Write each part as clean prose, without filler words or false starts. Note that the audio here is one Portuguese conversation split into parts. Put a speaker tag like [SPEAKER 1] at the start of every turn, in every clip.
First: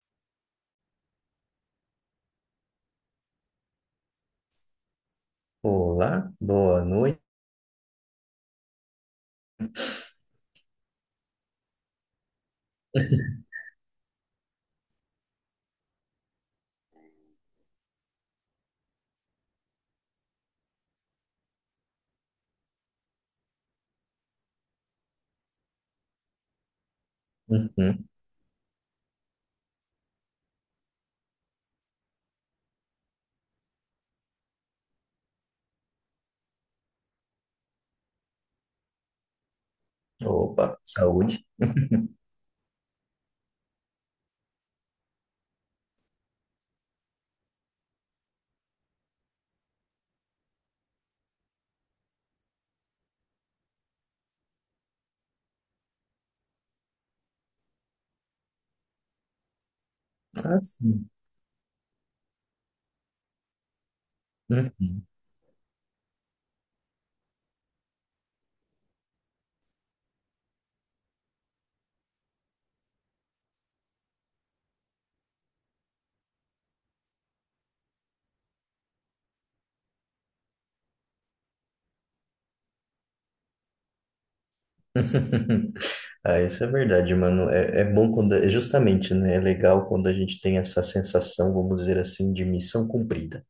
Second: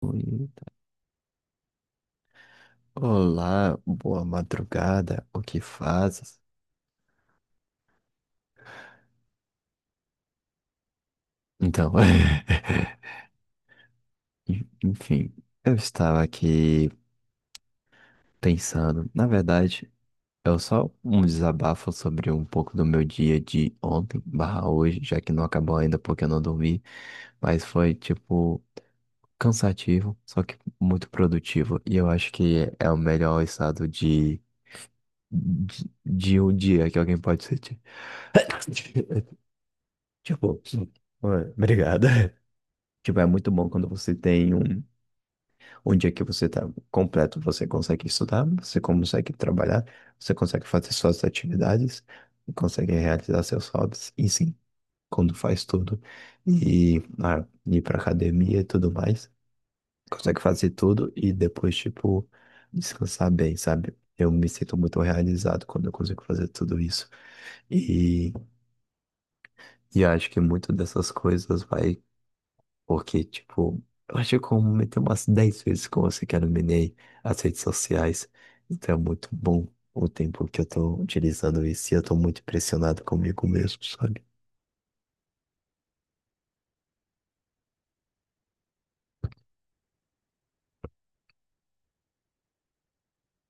[SPEAKER 1] Oi. Olá, boa madrugada, o que
[SPEAKER 2] Olá,
[SPEAKER 1] fazes?
[SPEAKER 2] boa noite.
[SPEAKER 1] Então, enfim, eu estava aqui pensando, na verdade, é só um desabafo sobre um pouco do meu dia de ontem barra hoje, já que não acabou ainda porque eu não dormi, mas foi,
[SPEAKER 2] Uhum.
[SPEAKER 1] tipo, cansativo, só que muito produtivo, e eu acho que é o melhor estado de, de um dia que alguém pode sentir. Tipo,
[SPEAKER 2] Opa, saúde.
[SPEAKER 1] ué, obrigado. Tipo, é muito bom quando você tem um, um dia que você tá completo, você consegue estudar, você consegue trabalhar, você consegue fazer suas atividades, consegue realizar seus hobbies, e sim, quando faz tudo, e ah, ir pra academia e tudo mais, consegue
[SPEAKER 2] Ah,
[SPEAKER 1] fazer
[SPEAKER 2] sim.
[SPEAKER 1] tudo e depois, tipo, descansar bem, sabe? Eu me sinto muito
[SPEAKER 2] Uhum.
[SPEAKER 1] realizado quando eu consigo fazer tudo isso. E, e acho que muito dessas coisas vai. Porque, tipo, eu acho que eu comentei umas 10 vezes com você que eu eliminei as redes sociais. Então é muito bom o tempo que eu tô utilizando isso e eu tô muito impressionado comigo mesmo, sabe?
[SPEAKER 2] Ah, isso é verdade, mano. É, é bom quando, é justamente, né? É legal quando a gente tem essa sensação, vamos dizer assim, de missão cumprida.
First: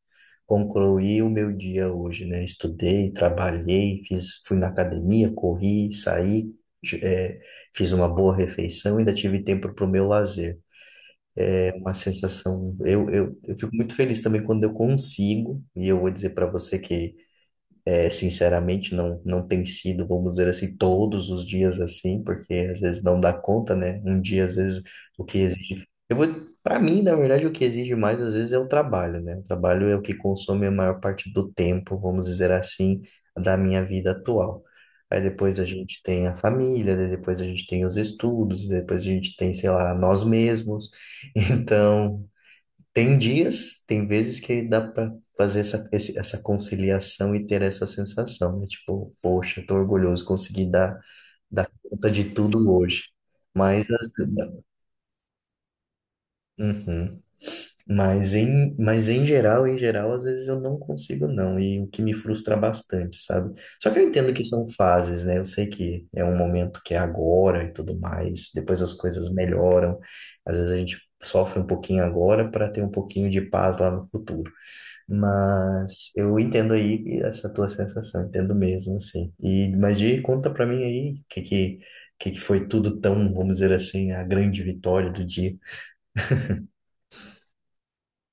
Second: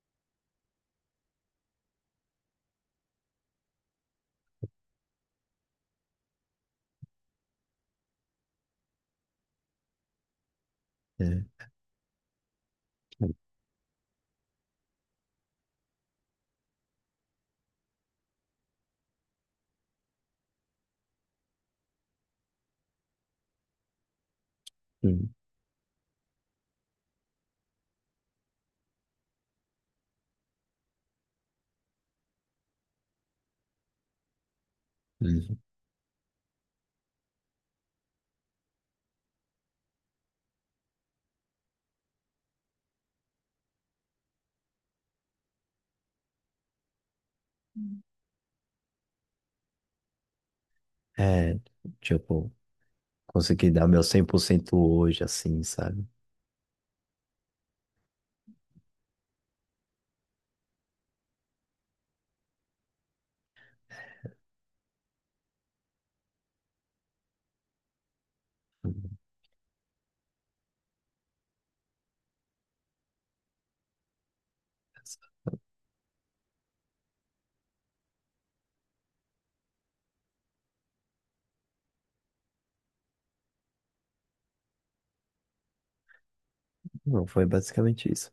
[SPEAKER 2] Concluí o meu dia hoje, né? Estudei, trabalhei, fiz, fui na academia, corri, saí, j- é, fiz uma boa refeição, ainda tive tempo para o meu lazer.
[SPEAKER 1] É,
[SPEAKER 2] É uma sensação. Eu fico muito feliz também quando eu consigo, e eu vou dizer para você que, é, sinceramente, não, não tem sido, vamos dizer assim, todos os dias assim, porque às vezes não dá conta, né? Um dia, às vezes, o
[SPEAKER 1] hum,
[SPEAKER 2] que exige. Eu vou. Para mim, na verdade, o que exige mais, às vezes, é o trabalho, né? O trabalho é o que consome a maior parte do tempo, vamos dizer assim, da minha vida atual. Aí
[SPEAKER 1] hum.
[SPEAKER 2] depois a gente tem a família, daí depois a gente tem os estudos, depois a gente tem, sei lá, nós mesmos. Então. Tem dias, tem vezes que dá para fazer essa, essa conciliação e ter essa sensação, né? Tipo, poxa, tô orgulhoso, consegui dar,
[SPEAKER 1] É,
[SPEAKER 2] dar conta de
[SPEAKER 1] tipo,
[SPEAKER 2] tudo hoje.
[SPEAKER 1] consegui dar
[SPEAKER 2] Mas,
[SPEAKER 1] meu
[SPEAKER 2] às-
[SPEAKER 1] 100% hoje, assim, sabe?
[SPEAKER 2] uhum. Mas em geral, em geral, às vezes eu não consigo não, e o que me frustra bastante, sabe? Só que eu entendo que são fases, né? Eu sei que é um momento que é agora e tudo mais, depois as coisas melhoram. Às vezes a gente sofre um pouquinho agora para ter um pouquinho de paz lá no futuro. Mas eu entendo aí essa tua sensação, entendo mesmo, assim. E, mas de conta pra mim aí que que foi tudo tão, vamos dizer assim, a grande vitória do dia.
[SPEAKER 1] Não, foi basicamente isso.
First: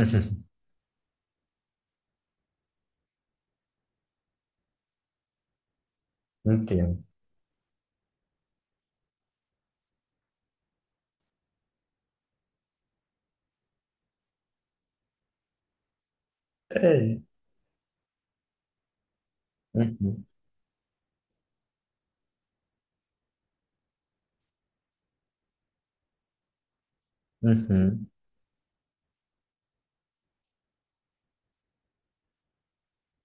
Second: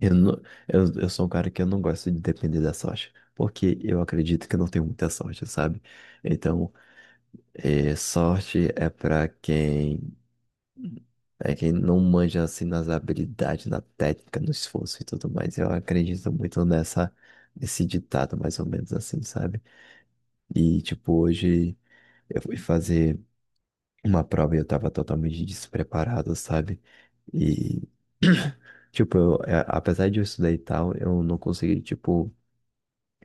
[SPEAKER 1] Eu, não, eu sou um cara que eu não gosto de depender da sorte, porque eu acredito que eu não tenho muita sorte, sabe? Então,
[SPEAKER 2] Entendo.
[SPEAKER 1] e sorte é para quem é quem não manja assim nas habilidades, na técnica, no esforço e tudo mais. Eu acredito muito nessa
[SPEAKER 2] É.
[SPEAKER 1] nesse ditado mais ou menos assim, sabe?
[SPEAKER 2] Uhum,
[SPEAKER 1] E tipo hoje eu fui fazer uma prova e eu tava totalmente despreparado, sabe? E
[SPEAKER 2] uhum,
[SPEAKER 1] tipo, eu, é, apesar de eu estudar e tal, eu não consegui tipo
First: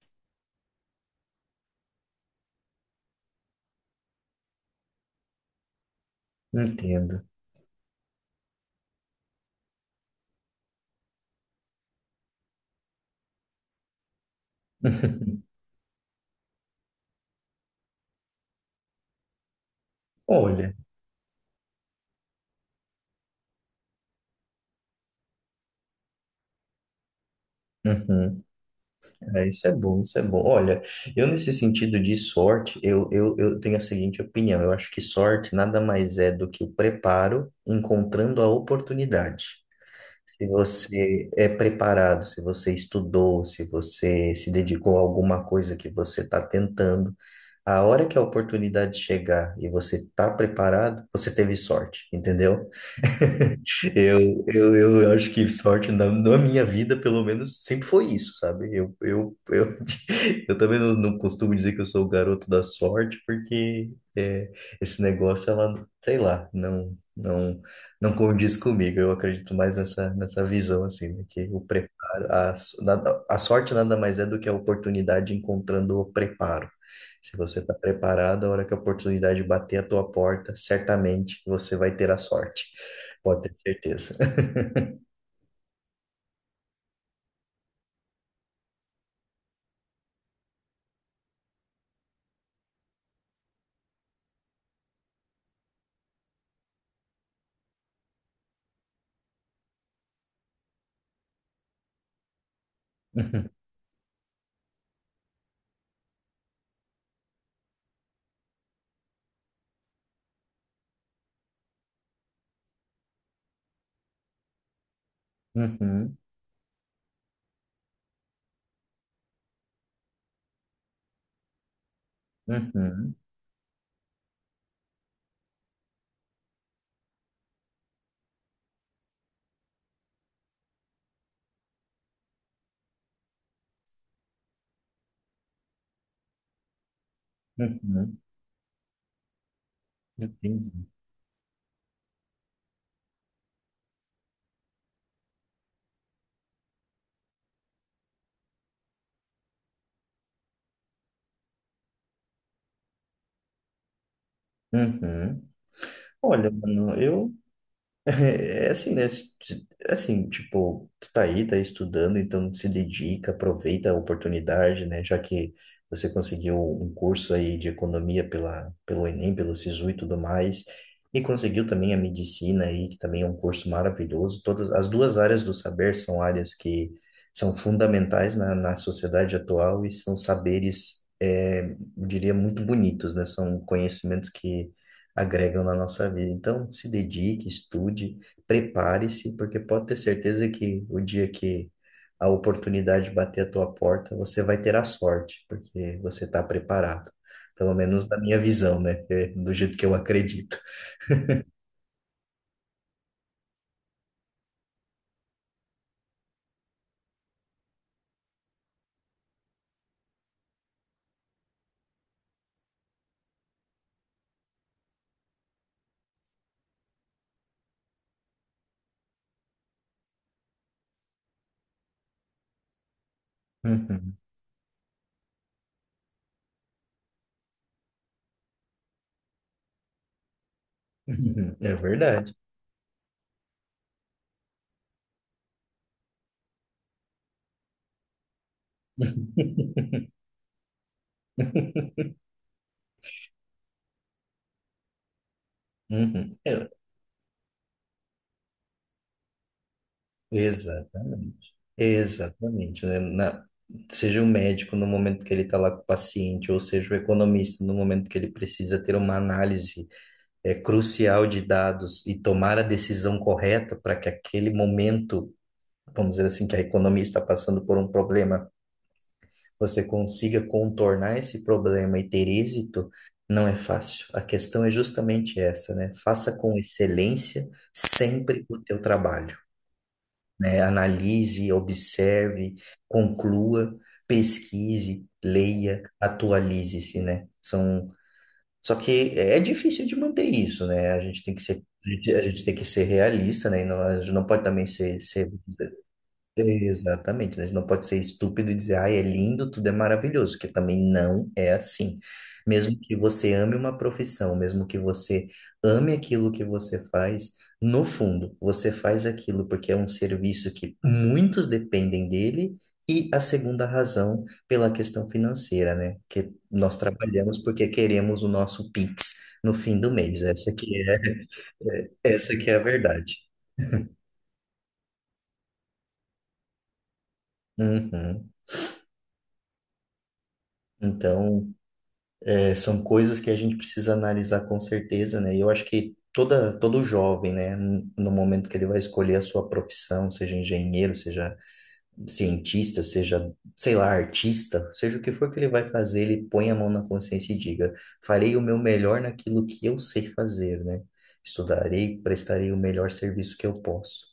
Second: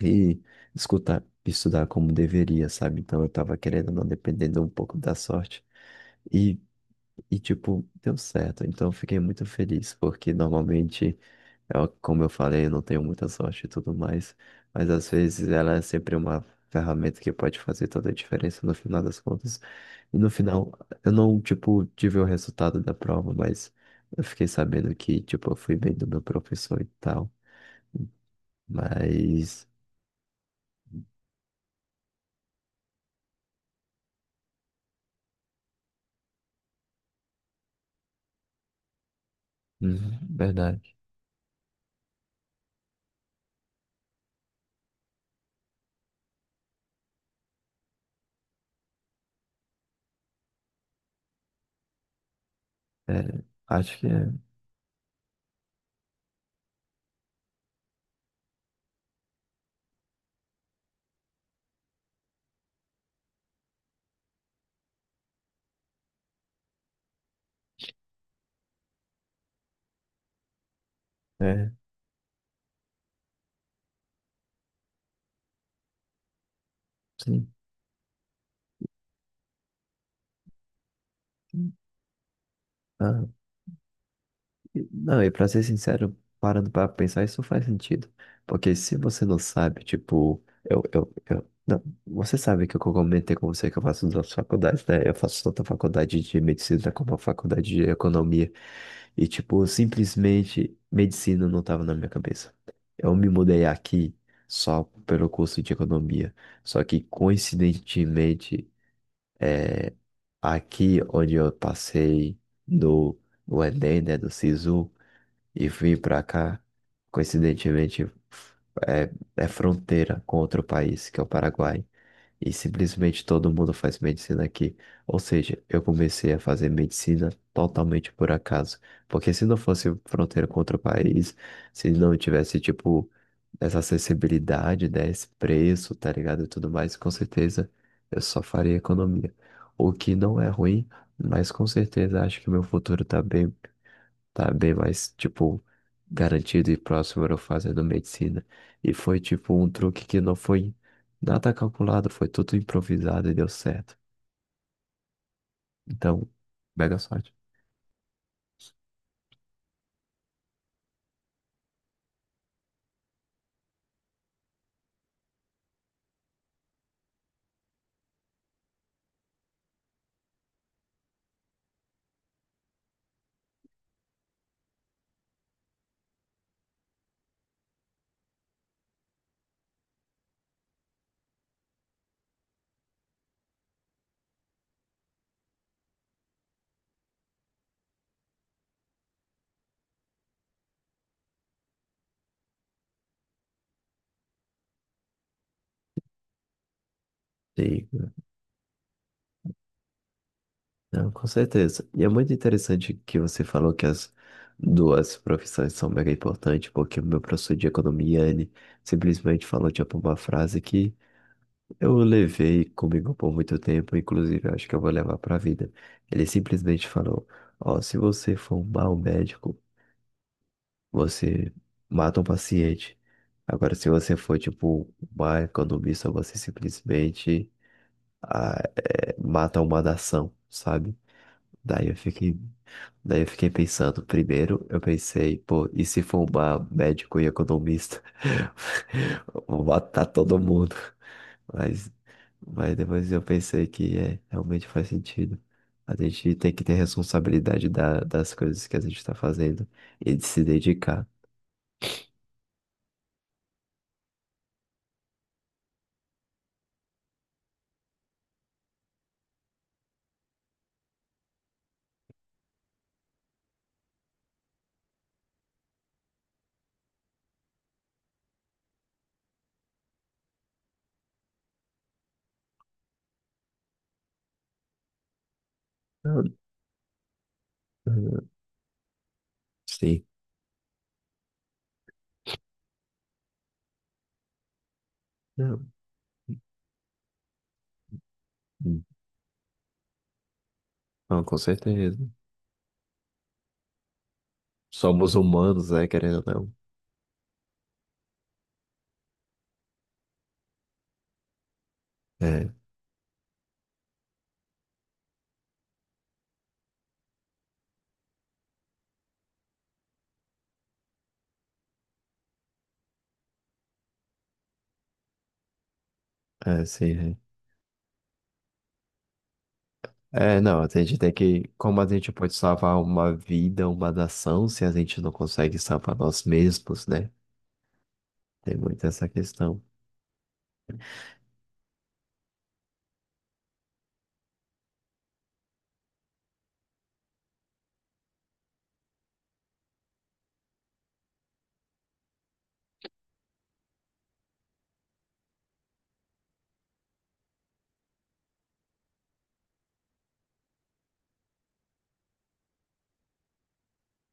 [SPEAKER 1] ir escutar estudar como deveria, sabe? Então eu tava querendo ou não dependendo um pouco da sorte. E
[SPEAKER 2] entendo.
[SPEAKER 1] e, tipo, deu certo. Então, eu fiquei muito feliz, porque normalmente, eu, como eu falei, eu não tenho muita sorte e tudo mais, mas às vezes ela é sempre uma ferramenta que pode fazer toda a diferença no final das contas. E no final,
[SPEAKER 2] Olha,
[SPEAKER 1] eu não, tipo, tive o resultado da prova, mas eu fiquei sabendo que, tipo, eu fui bem do meu professor e tal.
[SPEAKER 2] uhum, é,
[SPEAKER 1] Mas,
[SPEAKER 2] isso é bom, isso é bom. Olha, eu nesse sentido de sorte, eu tenho a seguinte opinião. Eu acho que sorte nada mais é do que o preparo encontrando a oportunidade.
[SPEAKER 1] uhum,
[SPEAKER 2] Se
[SPEAKER 1] verdade.
[SPEAKER 2] você é preparado, se você estudou, se você se dedicou a alguma coisa que você está tentando, a hora que a oportunidade chegar e você está preparado, você teve sorte, entendeu?
[SPEAKER 1] É, acho que é.
[SPEAKER 2] Eu acho que sorte na minha vida, pelo menos, sempre foi isso, sabe? Eu também não, não costumo dizer que eu sou o garoto da sorte, porque é, esse negócio, ela, sei lá, não, não, não condiz comigo. Eu acredito mais nessa visão, assim, né? Que o
[SPEAKER 1] É,
[SPEAKER 2] preparo, a sorte nada mais é do que a oportunidade encontrando o preparo. Se
[SPEAKER 1] sim.
[SPEAKER 2] você está preparado, a hora que a oportunidade bater a tua porta, certamente você vai ter a sorte.
[SPEAKER 1] Ah,
[SPEAKER 2] Pode ter certeza.
[SPEAKER 1] não, e pra ser sincero, parando pra pensar, isso faz sentido. Porque se você não sabe, tipo, eu, não, você sabe que eu comentei com você que eu faço duas faculdades, né? Eu faço tanto a faculdade de medicina como a faculdade de economia. E, tipo, simplesmente medicina não tava na minha cabeça. Eu me mudei aqui só pelo curso de economia. Só que, coincidentemente, aqui onde eu passei no, no Enem, né, do SISU, e vim
[SPEAKER 2] Uhum,
[SPEAKER 1] pra cá, coincidentemente, é, é fronteira com outro país, que é o Paraguai. E
[SPEAKER 2] uhum,
[SPEAKER 1] simplesmente todo mundo faz medicina aqui. Ou seja, eu comecei a fazer medicina totalmente por acaso. Porque se não fosse fronteira com outro país, se não tivesse, tipo, essa acessibilidade, né, esse preço, tá ligado? E tudo mais, com certeza
[SPEAKER 2] uhum, uhum.
[SPEAKER 1] eu só faria economia. O que não é
[SPEAKER 2] Entendi.
[SPEAKER 1] ruim, mas com certeza acho que meu futuro tá bem mais, tipo, garantido e próximo era eu fazendo medicina. E foi, tipo, um truque que não foi nada calculado, foi tudo improvisado e deu certo.
[SPEAKER 2] Uhum.
[SPEAKER 1] Então,
[SPEAKER 2] Olha, mano,
[SPEAKER 1] mega sorte.
[SPEAKER 2] eu é é assim, né? Assim, tipo, tu tá aí, tá estudando, então se dedica, aproveita a oportunidade, né? Já que você conseguiu um curso aí de economia pela, pelo Enem, pelo Sisu e tudo mais, e conseguiu também a medicina aí, que também é um curso maravilhoso. Todas as duas áreas do saber são áreas que são fundamentais na sociedade atual e são saberes, é, eu diria, muito bonitos, né? São conhecimentos que agregam na nossa vida. Então, se dedique, estude, prepare-se, porque pode ter certeza que o dia que a oportunidade bater a tua porta, você vai ter a sorte, porque você está preparado. Pelo
[SPEAKER 1] Sim,
[SPEAKER 2] menos na minha visão, né? É do jeito que eu acredito.
[SPEAKER 1] não, com certeza. E é muito interessante que você falou que as duas profissões são mega importantes, porque o meu professor de economia, ele simplesmente falou, tipo, uma frase que eu levei comigo por muito tempo, inclusive eu acho que eu vou levar pra vida. Ele simplesmente falou: Ó, se você for um mau médico, você mata um paciente. Agora, se você for, tipo, uma economista, você simplesmente ah, é, mata uma nação, sabe?
[SPEAKER 2] Uhum. Uhum. É
[SPEAKER 1] Daí eu
[SPEAKER 2] verdade.
[SPEAKER 1] fiquei, daí eu fiquei pensando. Primeiro, eu pensei, pô, e se for uma médico e economista? Vou matar todo mundo. Mas, mas depois eu pensei que é, realmente faz sentido. A gente
[SPEAKER 2] Uhum.
[SPEAKER 1] tem que
[SPEAKER 2] É,
[SPEAKER 1] ter responsabilidade da, das coisas que a gente está fazendo e de se dedicar.
[SPEAKER 2] exatamente. Exatamente, né? Seja o médico no momento que ele está lá com o paciente, ou seja o economista no momento que ele precisa ter uma análise é, crucial de dados e tomar a decisão correta para que aquele momento, vamos dizer assim, que a economia está passando por um problema, você consiga contornar esse problema e ter êxito, não é fácil. A questão é justamente essa, né?
[SPEAKER 1] Não,
[SPEAKER 2] Faça com excelência
[SPEAKER 1] não,
[SPEAKER 2] sempre o teu trabalho,
[SPEAKER 1] sim,
[SPEAKER 2] né? Analise, observe, conclua, pesquise,
[SPEAKER 1] não,
[SPEAKER 2] leia, atualize-se, né? São... Só
[SPEAKER 1] hum,
[SPEAKER 2] que é é difícil de manter isso, né? A gente
[SPEAKER 1] não,
[SPEAKER 2] tem
[SPEAKER 1] com
[SPEAKER 2] que ser, a
[SPEAKER 1] certeza.
[SPEAKER 2] gente, a gente tem que ser realista, né? E não, a gente não pode também ser,
[SPEAKER 1] Somos
[SPEAKER 2] ser
[SPEAKER 1] humanos, né, querendo ou não.
[SPEAKER 2] exatamente, né? A gente não pode ser estúpido e dizer, ai, é lindo, tudo é maravilhoso, que também não é assim.
[SPEAKER 1] É,
[SPEAKER 2] Mesmo que você ame uma profissão, mesmo que você ame aquilo que você faz, no fundo, você faz aquilo porque é um serviço que muitos dependem dele, e a segunda razão pela questão financeira, né? Que
[SPEAKER 1] é,
[SPEAKER 2] nós
[SPEAKER 1] sim. É,
[SPEAKER 2] trabalhamos porque queremos o nosso Pix no fim do mês.
[SPEAKER 1] é,
[SPEAKER 2] Essa
[SPEAKER 1] não, a
[SPEAKER 2] que
[SPEAKER 1] gente
[SPEAKER 2] é,
[SPEAKER 1] tem que. Como a gente pode
[SPEAKER 2] essa que é a
[SPEAKER 1] salvar uma
[SPEAKER 2] verdade.
[SPEAKER 1] vida, uma nação, se a gente não consegue salvar nós mesmos, né?
[SPEAKER 2] Uhum.
[SPEAKER 1] Tem muito essa questão.
[SPEAKER 2] Então, é, são coisas que a gente precisa analisar com certeza, né? E eu acho que toda, todo jovem, né, no momento que ele vai escolher a sua profissão, seja engenheiro, seja cientista, seja, sei lá, artista, seja o que for que ele vai fazer, ele põe a mão na consciência e diga: farei o meu melhor naquilo que eu sei fazer, né? Estudarei, prestarei o melhor serviço que eu posso.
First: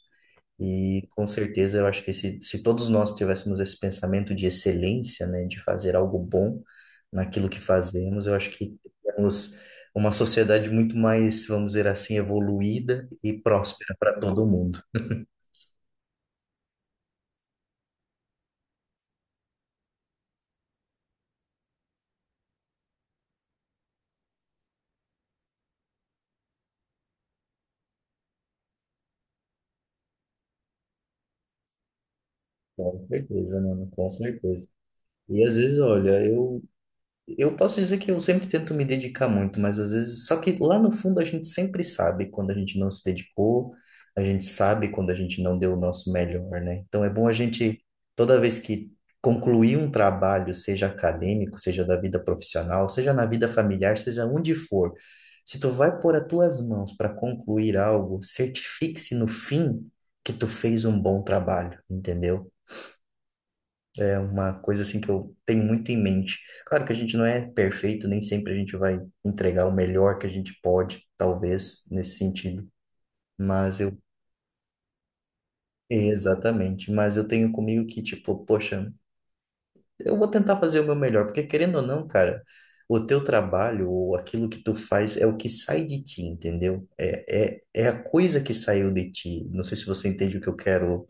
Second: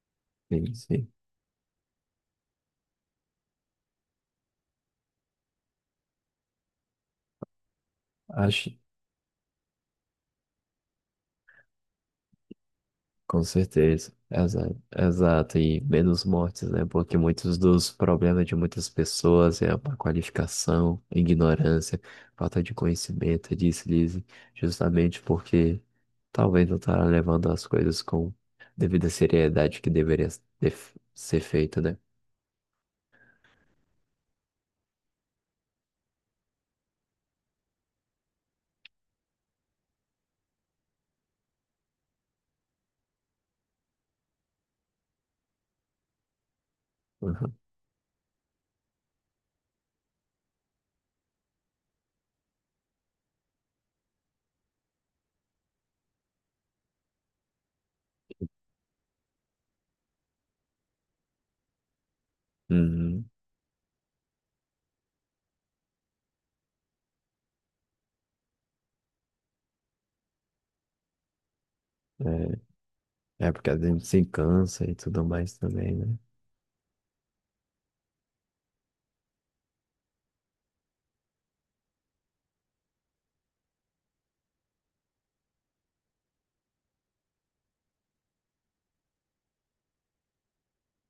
[SPEAKER 1] Sim,
[SPEAKER 2] E
[SPEAKER 1] sim.
[SPEAKER 2] com certeza eu acho que se todos nós tivéssemos esse pensamento de excelência, né, de fazer algo bom naquilo que fazemos, eu acho
[SPEAKER 1] Acho.
[SPEAKER 2] que teríamos uma sociedade muito mais, vamos dizer assim, evoluída e
[SPEAKER 1] Com
[SPEAKER 2] próspera
[SPEAKER 1] certeza,
[SPEAKER 2] para todo
[SPEAKER 1] exato,
[SPEAKER 2] mundo.
[SPEAKER 1] exato, e menos mortes, né? Porque muitos dos problemas de muitas pessoas é a má qualificação, ignorância, falta de conhecimento, é deslize, justamente porque talvez não está levando as coisas com devida seriedade que deveria ter- ser feita, né?
[SPEAKER 2] Com certeza, mano, com certeza. E às vezes, olha, eu posso dizer que eu sempre tento me dedicar muito, mas às vezes, só que lá no fundo a gente sempre sabe quando a gente não se dedicou, a gente sabe quando a gente não deu o nosso melhor, né? Então é bom a
[SPEAKER 1] Uhum.
[SPEAKER 2] gente, toda vez que concluir um trabalho, seja acadêmico, seja da vida profissional, seja na vida familiar, seja onde for, se tu vai pôr as tuas mãos para concluir algo, certifique-se no fim que tu fez um bom trabalho, entendeu?
[SPEAKER 1] Uhum.
[SPEAKER 2] É uma coisa assim que eu tenho muito em mente. Claro que a gente não é perfeito, nem sempre a gente vai entregar o melhor que a gente pode, talvez, nesse sentido.
[SPEAKER 1] É, é porque a
[SPEAKER 2] Mas eu.
[SPEAKER 1] gente se cansa e tudo mais também, né?
[SPEAKER 2] Exatamente. Mas eu tenho comigo que, tipo, poxa, eu vou tentar fazer o meu melhor, porque querendo ou não, cara, o teu trabalho ou aquilo que tu faz é o que sai de ti, entendeu? É a coisa que saiu de ti. Não sei se você entende o que eu quero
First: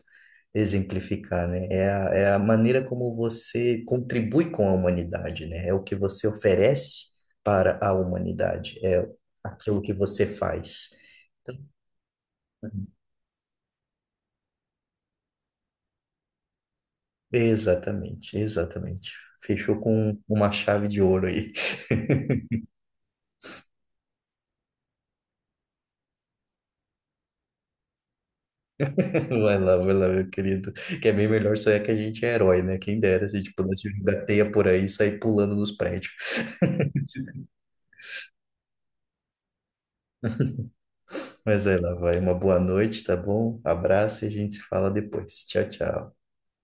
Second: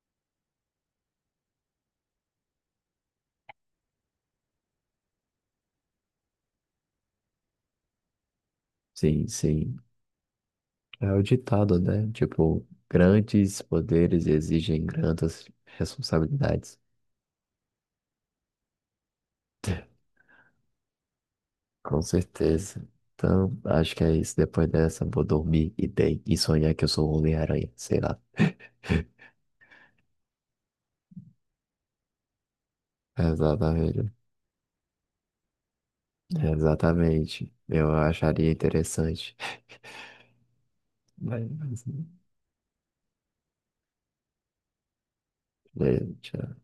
[SPEAKER 2] exemplificar, né? É a maneira como você contribui com a humanidade, né? É o que você oferece para a humanidade, é
[SPEAKER 1] Sim, sim.
[SPEAKER 2] aquilo que você faz.
[SPEAKER 1] É o
[SPEAKER 2] Então,
[SPEAKER 1] ditado, né? Tipo, grandes poderes exigem grandes responsabilidades.
[SPEAKER 2] exatamente, exatamente. Fechou com uma chave de ouro aí.
[SPEAKER 1] Com certeza. Então, acho que é isso. Depois dessa, vou dormir e dei. E sonhar que eu sou o Homem-Aranha, sei lá.
[SPEAKER 2] Vai lá, meu querido. Que é bem melhor só é que a gente é herói, né? Quem dera se a gente pudesse
[SPEAKER 1] Exatamente.
[SPEAKER 2] jogar teia por aí e sair pulando nos prédios.
[SPEAKER 1] Exatamente. Eu acharia interessante.
[SPEAKER 2] Mas vai
[SPEAKER 1] Mas,
[SPEAKER 2] lá, vai. Uma boa noite, tá bom? Abraço e a gente se fala depois. Tchau,
[SPEAKER 1] é,
[SPEAKER 2] tchau.
[SPEAKER 1] tchau.